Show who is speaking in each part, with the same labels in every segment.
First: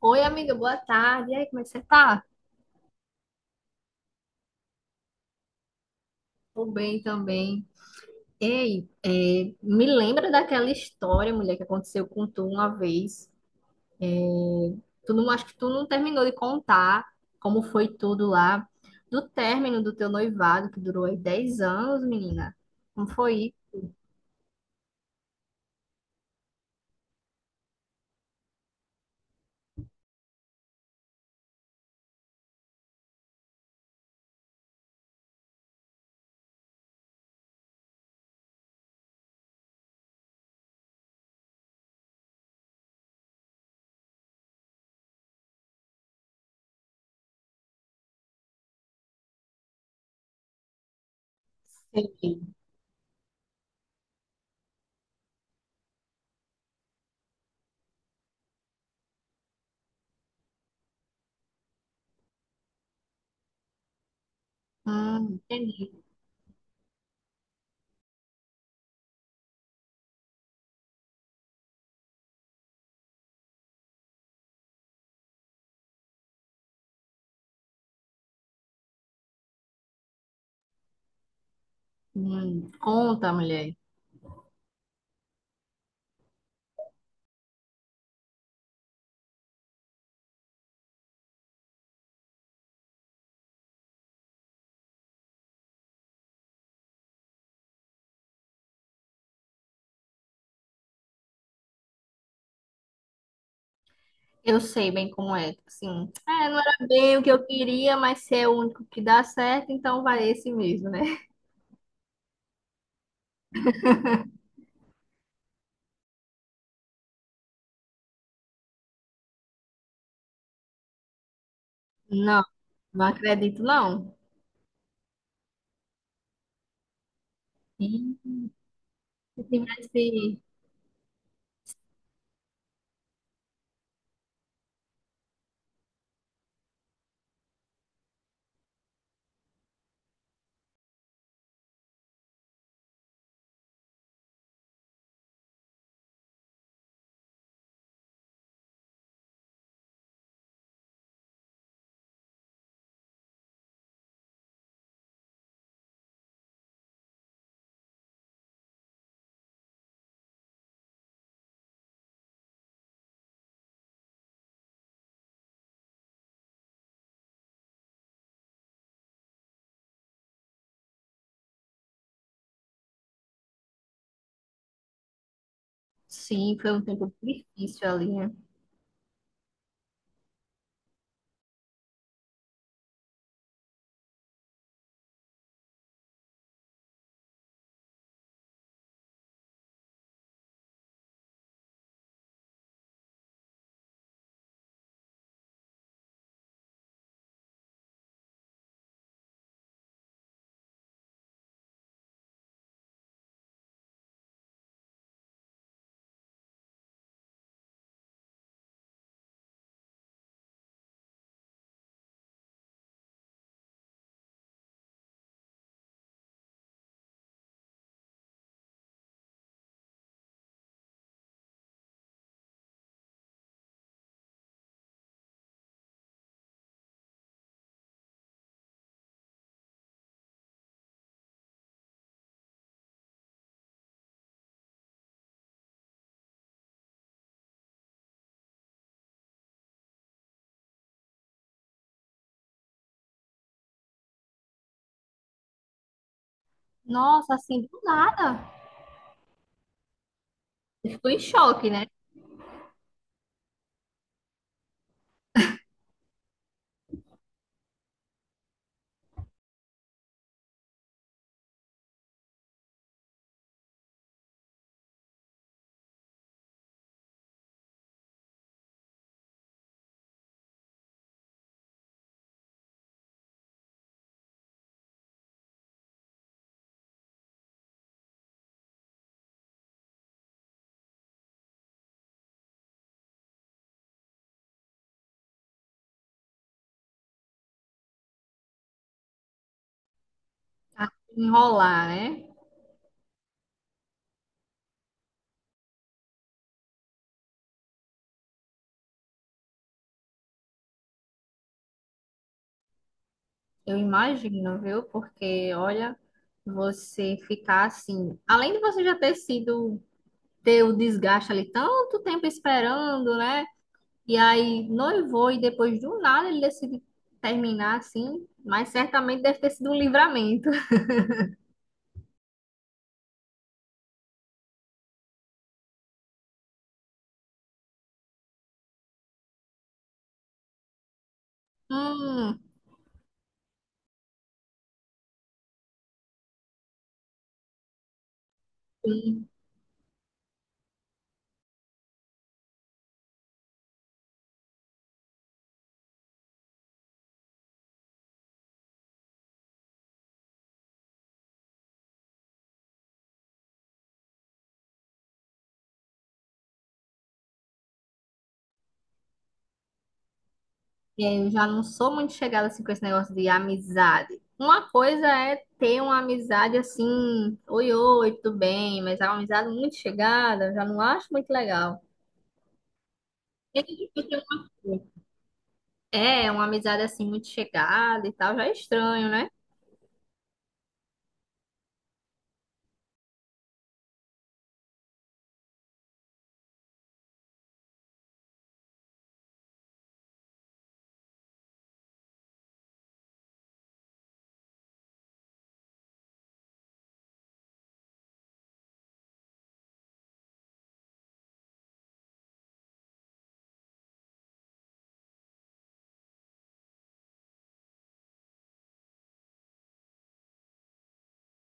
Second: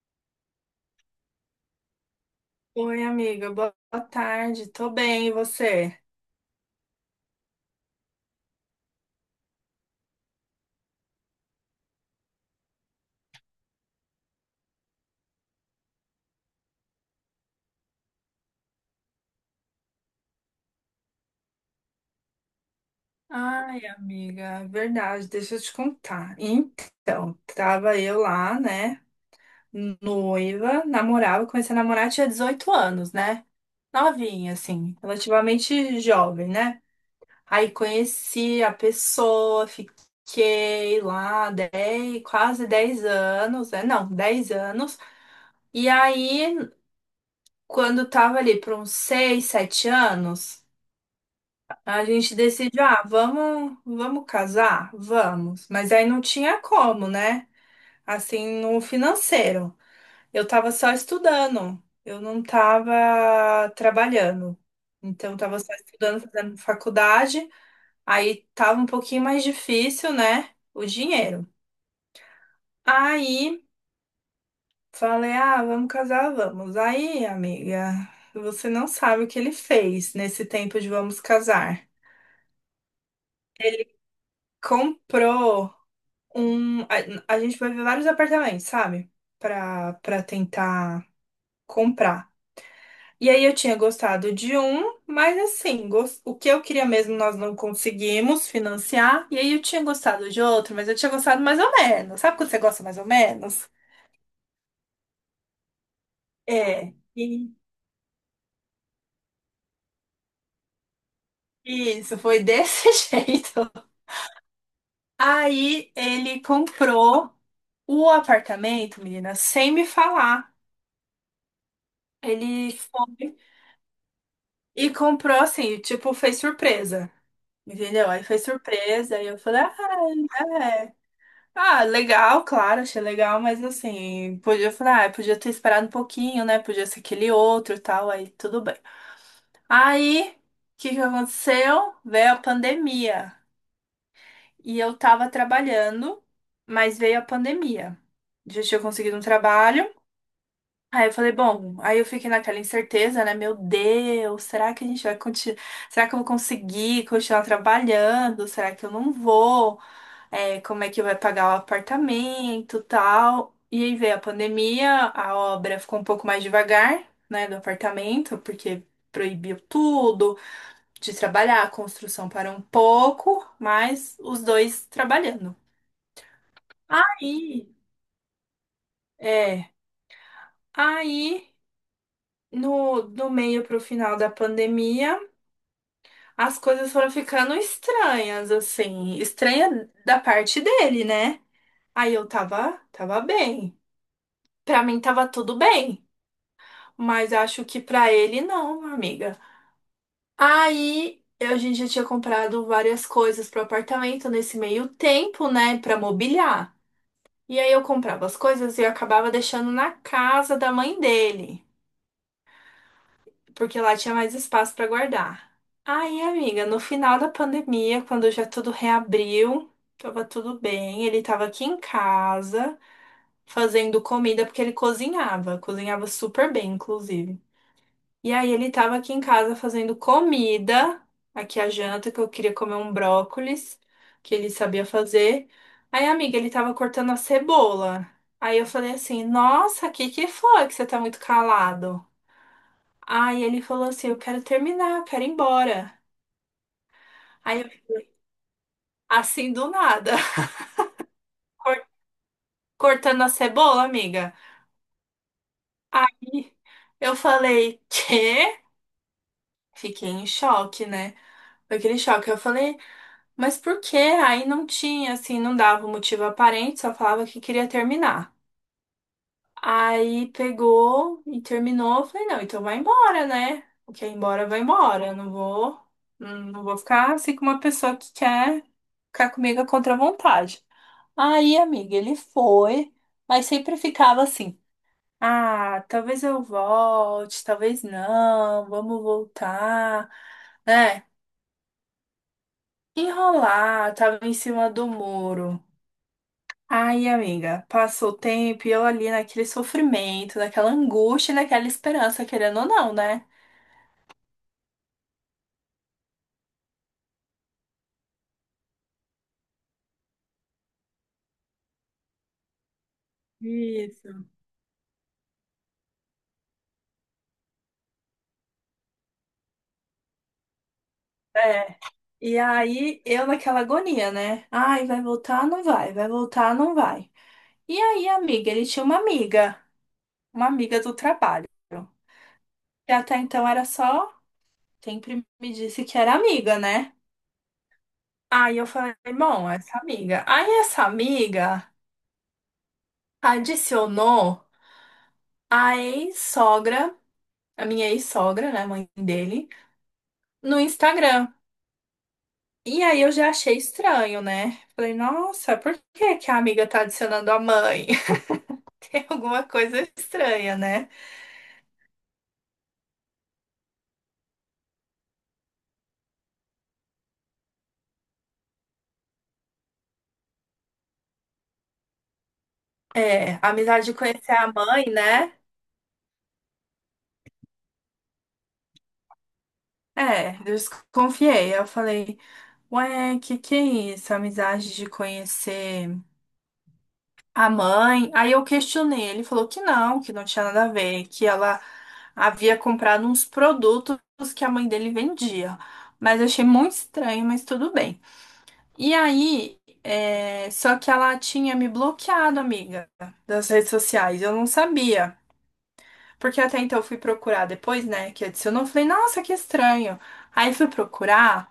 Speaker 1: Oi, amiga, boa tarde. E aí, como é que você tá?
Speaker 2: Oi, amiga, boa tarde. Tô bem, e você?
Speaker 1: Tô bem também. Ei, me lembra daquela história, mulher, que aconteceu com tu uma vez. É, Tu não, acho que tu não terminou de contar como foi tudo lá, do término do teu noivado, que durou aí 10 anos, menina. Como foi?
Speaker 2: Ai, amiga, é verdade, deixa eu te contar. Então, tava eu lá, né, noiva, namorava, comecei a namorar, tinha 18 anos, né? Novinha, assim, relativamente jovem, né? Aí conheci a pessoa, fiquei lá 10, quase 10 anos, né? Não, 10 anos. E aí, quando tava ali por uns 6, 7 anos. A gente
Speaker 1: Sim.
Speaker 2: decide, ah, vamos casar? Vamos. Mas aí não tinha como, né? Assim, no financeiro. Eu tava só estudando, eu não tava trabalhando. Então, eu tava só
Speaker 1: Entendi.
Speaker 2: estudando, fazendo faculdade. Aí tava um pouquinho mais difícil, né? O dinheiro. Aí falei, ah, vamos casar, vamos. Aí, amiga, você não sabe o que ele fez nesse tempo de vamos casar.
Speaker 1: Conta, mulher.
Speaker 2: Comprou um. A gente foi ver vários apartamentos, sabe? Pra tentar comprar. E aí eu tinha gostado de um, mas assim, o que eu queria mesmo nós não conseguimos financiar. E aí eu tinha gostado de outro, mas eu tinha gostado mais ou menos. Sabe quando você gosta mais ou menos?
Speaker 1: Eu sei bem como é. Não era
Speaker 2: É.
Speaker 1: bem o que eu
Speaker 2: E
Speaker 1: queria, mas se é o único que dá certo, então vai esse mesmo, né?
Speaker 2: isso, foi desse jeito. Aí ele comprou o apartamento, menina, sem me falar.
Speaker 1: Não.
Speaker 2: Ele
Speaker 1: Não
Speaker 2: foi
Speaker 1: acredito, não.
Speaker 2: e comprou assim, tipo, fez surpresa.
Speaker 1: E
Speaker 2: Entendeu? Aí foi surpresa, aí eu
Speaker 1: se
Speaker 2: falei, ah,
Speaker 1: tivesse.
Speaker 2: é. Ah, legal, claro, achei legal, mas assim, podia, eu falei, ah, podia ter esperado um pouquinho, né? Podia ser aquele outro e tal, aí tudo bem. Aí, o que que aconteceu? Veio a pandemia. E eu tava trabalhando, mas veio a pandemia. Já tinha conseguido um trabalho. Aí eu falei, bom, aí eu fiquei naquela incerteza, né? Meu Deus, será que a gente vai continuar? Será que eu vou conseguir continuar trabalhando? Será que eu não vou? É, como é que vai pagar o apartamento, tal. E aí veio a pandemia, a obra ficou um pouco mais devagar, né, do apartamento, porque proibiu tudo de trabalhar, a construção parou um pouco, mas os dois trabalhando.
Speaker 1: Sim, foi um tempo
Speaker 2: Aí,
Speaker 1: difícil ali, né?
Speaker 2: é, aí no do meio pro final da pandemia, as coisas foram ficando estranhas, assim, estranha da parte dele, né? Aí eu tava bem. Pra mim tava tudo bem. Mas acho que pra ele não, amiga. Aí eu- a gente já tinha comprado várias coisas pro apartamento nesse meio tempo, né, pra mobiliar. E aí eu comprava as coisas e eu acabava deixando na casa da mãe dele, porque lá tinha mais espaço pra guardar. Aí, amiga, no final da pandemia, quando já tudo reabriu, tava tudo bem, ele tava aqui em casa fazendo comida porque ele cozinhava, cozinhava super bem, inclusive. E aí ele tava aqui em casa fazendo comida, aqui a janta, que eu queria comer um brócolis, que ele sabia fazer. Aí, amiga, ele tava cortando a cebola. Aí eu falei assim, nossa, o que que foi que você tá muito calado? Aí ele falou assim, eu quero terminar, eu quero ir embora.
Speaker 1: Nossa, assim,
Speaker 2: Aí eu
Speaker 1: do
Speaker 2: falei,
Speaker 1: nada.
Speaker 2: assim do nada,
Speaker 1: Eu Ficou em choque, né?
Speaker 2: cor- cortando a cebola, amiga. Aí eu falei, quê? Fiquei em choque, né? Foi aquele choque. Eu falei, mas por quê? Aí não tinha, assim, não dava um motivo aparente, só falava que queria terminar. Aí pegou e terminou. Eu falei, não, então vai embora, né? O que é embora, vai embora. Eu não vou, não vou ficar assim com uma pessoa que quer ficar comigo contra a vontade. Aí, amiga, ele foi, mas sempre ficava assim. Ah, talvez eu volte, talvez não, vamos voltar,
Speaker 1: A
Speaker 2: né?
Speaker 1: Enrolar, né?
Speaker 2: Enrolar, tava em cima do muro. Ai, amiga, passou o tempo e eu ali naquele sofrimento, naquela angústia, e naquela esperança, querendo ou não, né?
Speaker 1: Eu imagino, viu? Porque, olha, você ficar assim. Além de você já ter sido. Ter o desgaste ali tanto tempo esperando, né? E
Speaker 2: Isso.
Speaker 1: aí noivou e depois do nada ele decide terminar assim. Mas certamente deve ter sido um livramento.
Speaker 2: É. E aí eu naquela agonia, né? Ai, vai voltar, não vai, vai voltar, não vai. E aí, amiga, ele tinha uma amiga do trabalho, que até então era só, sempre me disse que era amiga, né? Aí eu falei,
Speaker 1: Hum.
Speaker 2: bom, essa amiga. Aí essa amiga adicionou a ex-sogra, a minha ex-sogra, né, mãe dele, no Instagram. E aí eu já achei estranho, né? Falei, nossa, por que que a amiga tá adicionando a mãe? Tem alguma coisa estranha, né?
Speaker 1: É, eu já não sou muito chegada assim com esse negócio de amizade. Uma coisa é ter uma amizade assim, oi, oi, tudo bem, mas é uma amizade muito chegada, eu já não acho muito legal.
Speaker 2: É, a
Speaker 1: É,
Speaker 2: amizade
Speaker 1: que
Speaker 2: de
Speaker 1: eu tenho-
Speaker 2: conhecer a mãe, né?
Speaker 1: é, uma amizade assim muito chegada e tal, já é estranho, né?
Speaker 2: É, eu desconfiei. Eu falei, ué, que é isso? Amizade de conhecer a mãe? Aí eu questionei. Ele falou que não tinha nada a ver, que ela havia comprado uns produtos que a mãe dele vendia. Mas eu achei muito estranho, mas tudo bem. E aí, é, só que ela tinha me bloqueado, amiga, das redes sociais. Eu não sabia. Porque até então eu fui procurar depois, né, que adicionou. Eu falei, nossa, que estranho. Aí fui procurar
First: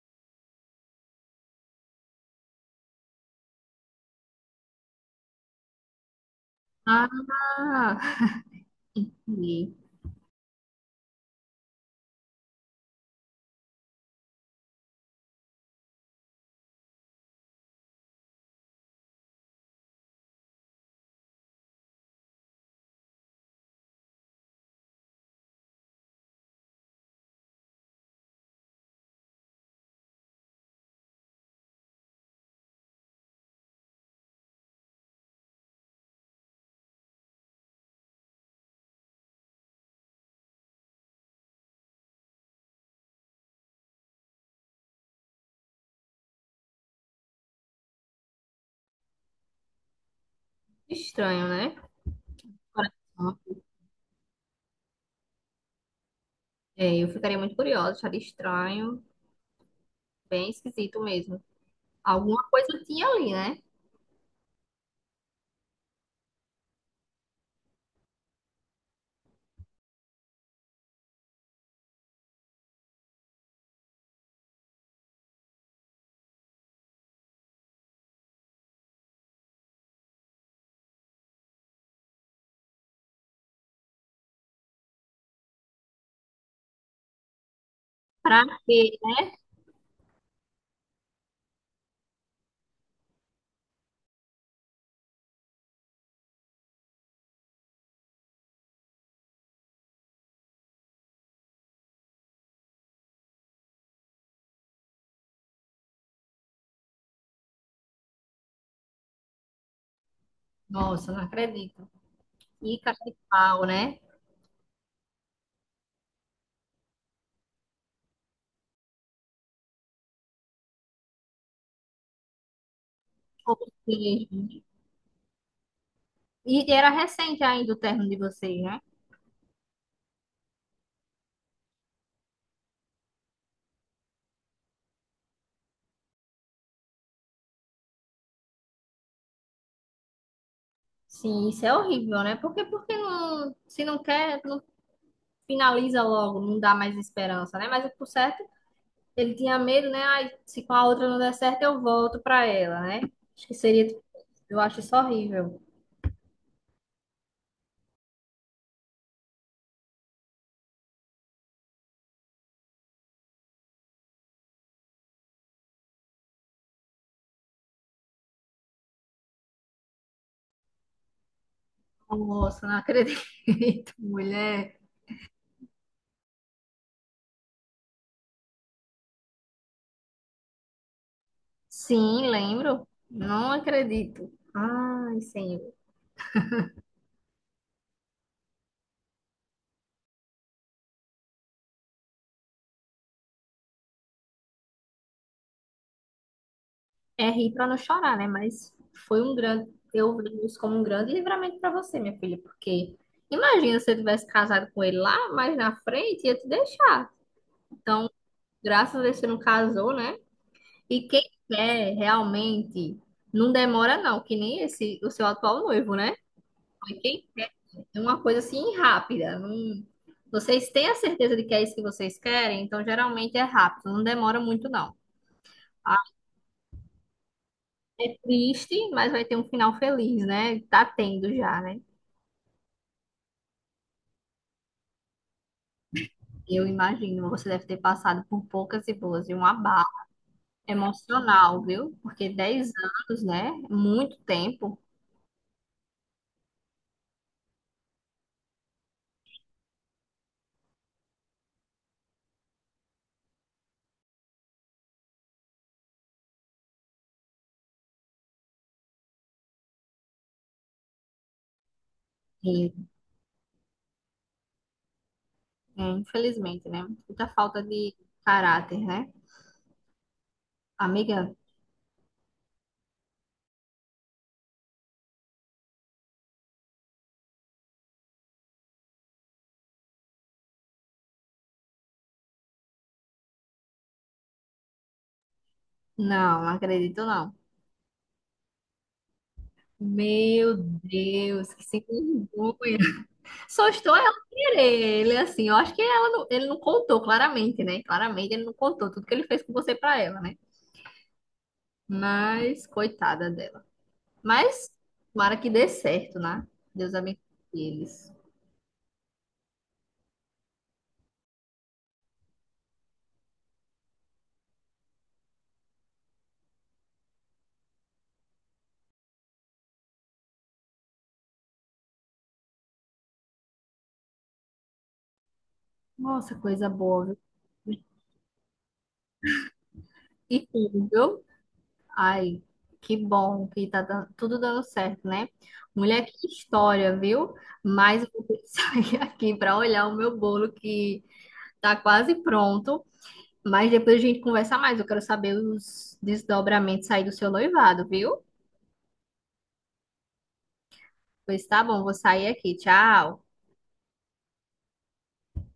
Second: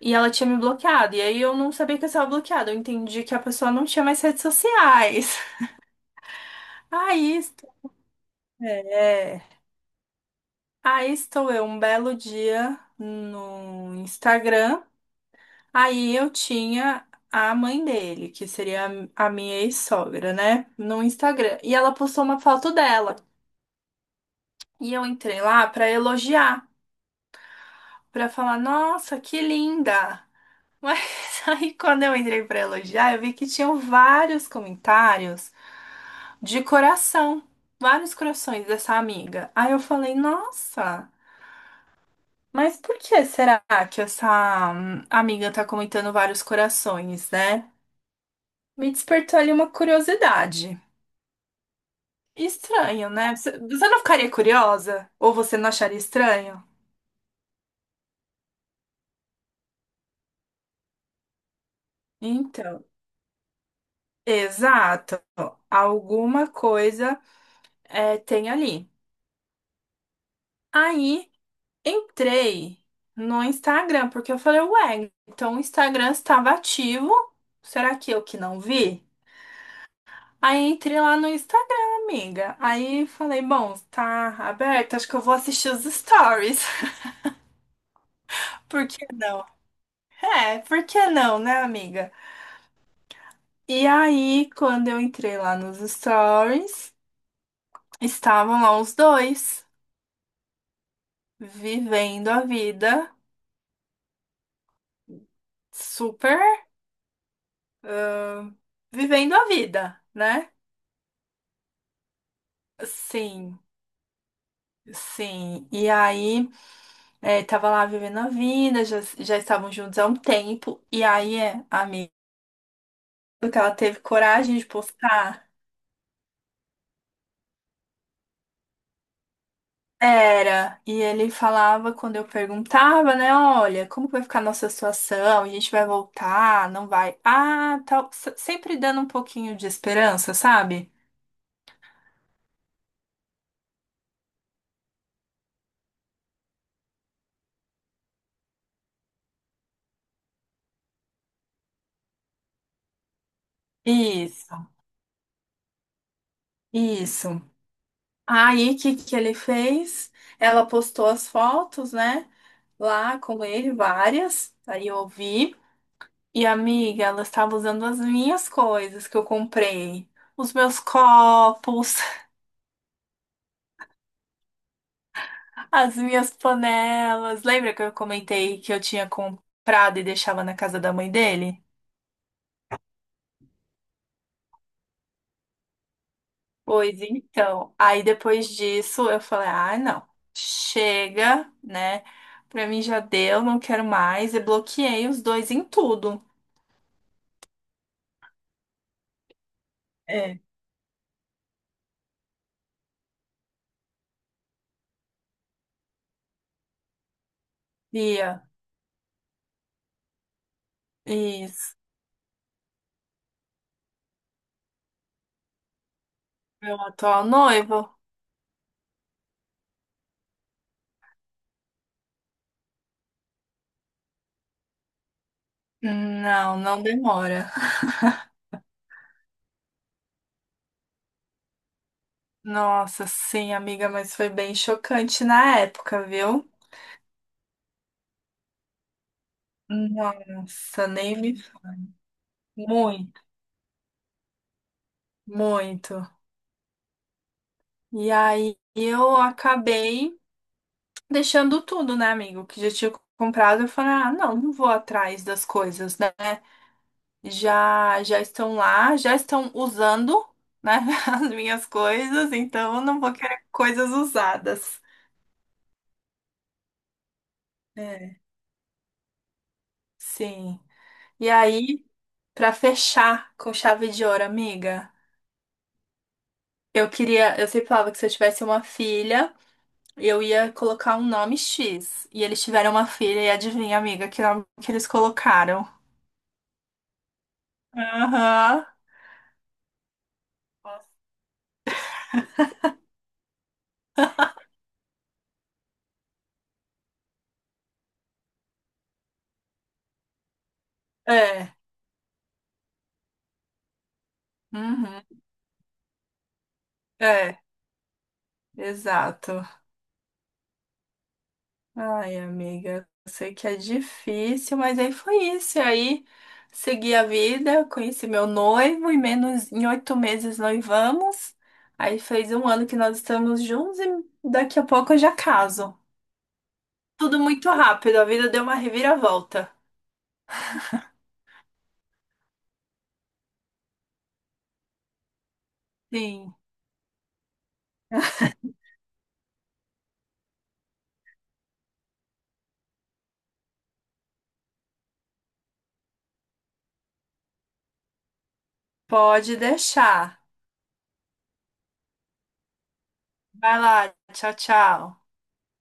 Speaker 2: e ela tinha me bloqueado. E aí eu não sabia que eu estava bloqueada. Eu entendi que a pessoa não tinha mais redes sociais.
Speaker 1: Ah,
Speaker 2: Aí, é,
Speaker 1: entendi.
Speaker 2: aí estou eu um belo dia no Instagram. Aí eu tinha a mãe dele, que seria a minha ex-sogra, né? No Instagram. E ela postou uma foto dela. E eu entrei lá pra elogiar, pra falar, nossa, que linda! Mas aí quando eu entrei pra elogiar, eu vi que tinham vários comentários de coração, vários corações dessa amiga. Aí eu falei, nossa, mas por que será que essa amiga tá comentando vários corações, né? Me despertou ali uma curiosidade.
Speaker 1: Estranho, né?
Speaker 2: Estranho, né?
Speaker 1: Coração.
Speaker 2: Você não ficaria curiosa? Ou você não acharia estranho?
Speaker 1: É, eu ficaria muito curiosa, acharia estranho, bem esquisito mesmo. Alguma
Speaker 2: Então,
Speaker 1: coisa tinha ali, né?
Speaker 2: exato. Alguma coisa é, tem ali. Aí entrei no Instagram, porque eu falei, ué, então o Instagram estava ativo. Será que eu que não vi? Aí entrei lá no Instagram, amiga. Aí falei, bom, tá aberto, acho que eu vou assistir os stories.
Speaker 1: Pra
Speaker 2: Por
Speaker 1: quê?
Speaker 2: que
Speaker 1: Né?
Speaker 2: não? É, por que não, né, amiga? E aí, quando eu entrei lá nos stories, estavam lá os dois, vivendo a vida, super, ah, vivendo a vida, né?
Speaker 1: Nossa, não acredito. E cara de
Speaker 2: Sim,
Speaker 1: pau, né?
Speaker 2: sim. E aí, tava lá vivendo a vida, já, já estavam juntos há um tempo, e aí, é, a amiga, que
Speaker 1: Ou
Speaker 2: ela teve coragem
Speaker 1: seja,
Speaker 2: de postar.
Speaker 1: e era recente ainda o término de vocês, né?
Speaker 2: Era, e ele falava quando eu perguntava, né? Olha, como vai ficar a nossa situação? A gente vai voltar? Não vai? Ah, tal. Sempre dando um pouquinho de esperança, sabe?
Speaker 1: Sim, isso é horrível, né? Porque, se não quer, não finaliza logo, não dá mais esperança, né? Mas por certo, ele tinha medo, né? Ai, se com a outra não der certo, eu volto pra ela, né? Acho que seria, eu
Speaker 2: Isso,
Speaker 1: acho isso horrível.
Speaker 2: isso. Aí, o que que ele fez? Ela postou as fotos, né? Lá com ele, várias. Aí eu vi. E, amiga, ela estava usando as minhas coisas que eu comprei. Os meus copos.
Speaker 1: Nossa, não acredito, mulher.
Speaker 2: As minhas panelas. Lembra que eu comentei que eu tinha comprado e deixava na casa da mãe dele?
Speaker 1: Sim, lembro. Não acredito. Ai, senhor.
Speaker 2: Pois então. Aí depois disso eu falei: ah, não, chega, né? Pra mim já deu, não quero mais. E bloqueei os dois em tudo.
Speaker 1: É rir para não chorar, né? Mas eu
Speaker 2: É.
Speaker 1: vejo isso como um grande livramento para você, minha filha, porque imagina se você tivesse casado com ele lá, mas na frente ia te deixar. Então,
Speaker 2: Bia,
Speaker 1: graças a Deus você não casou, né? E quem
Speaker 2: isso.
Speaker 1: quer realmente não demora não, que nem esse o seu atual noivo, né?
Speaker 2: Meu
Speaker 1: Mas
Speaker 2: atual
Speaker 1: quem quer
Speaker 2: noivo?
Speaker 1: é uma coisa assim rápida. Não... Vocês têm a certeza de que é isso que vocês querem, então geralmente é rápido, não demora muito não.
Speaker 2: Não, não demora.
Speaker 1: É triste, mas vai ter um final feliz, né? Tá tendo já, né?
Speaker 2: Nossa, sim, amiga, mas foi bem chocante na época, viu?
Speaker 1: Eu imagino, você deve ter passado por poucas e boas e um abalo
Speaker 2: Nossa, nem me.
Speaker 1: emocional, viu? Porque dez
Speaker 2: Muito,
Speaker 1: anos, né? Muito tempo.
Speaker 2: muito. E aí eu acabei deixando tudo, né, amigo? Que já tinha comprado. Eu falei, ah, não, não vou atrás das coisas, né? Já, já estão lá, já estão usando, né, as minhas coisas,
Speaker 1: E,
Speaker 2: então eu não vou querer coisas usadas.
Speaker 1: infelizmente, né? Muita falta de
Speaker 2: É,
Speaker 1: caráter, né?
Speaker 2: sim.
Speaker 1: Amiga,
Speaker 2: E aí, pra fechar com chave de ouro, amiga, eu queria, eu sempre falava que se eu tivesse uma filha, eu ia colocar um nome X. E eles tiveram uma filha, e adivinha, amiga, que nome que eles colocaram?
Speaker 1: não, não acredito não.
Speaker 2: Aham.
Speaker 1: Meu Deus, que sem vergonha. Só estou ela querer. Ele assim, eu acho que ela não- ele não contou claramente, né? Claramente ele não contou tudo que ele fez com você pra ela, né?
Speaker 2: É.
Speaker 1: Mas, coitada dela. Mas,
Speaker 2: Uhum.
Speaker 1: tomara que dê certo, né? Deus abençoe
Speaker 2: É,
Speaker 1: eles.
Speaker 2: exato. Ai, amiga, eu sei que é difícil, mas aí foi isso. E aí segui a vida, conheci meu noivo, e menos em 8 meses noivamos. Aí fez um ano que nós estamos juntos e daqui a pouco eu já caso.
Speaker 1: Nossa, coisa boa, viu?
Speaker 2: Tudo muito rápido, a vida deu uma reviravolta.
Speaker 1: E tudo, viu? Ai, que bom que tudo dando certo, né? Mulher, que
Speaker 2: Sim,
Speaker 1: história, viu? Mas eu vou ter que sair aqui para olhar o meu bolo que tá quase pronto. Mas depois a gente conversa mais. Eu quero saber os desdobramentos aí do seu noivado, viu?
Speaker 2: pode deixar.
Speaker 1: Pois tá bom, vou sair aqui. Tchau.
Speaker 2: Vai lá, tchau, tchau.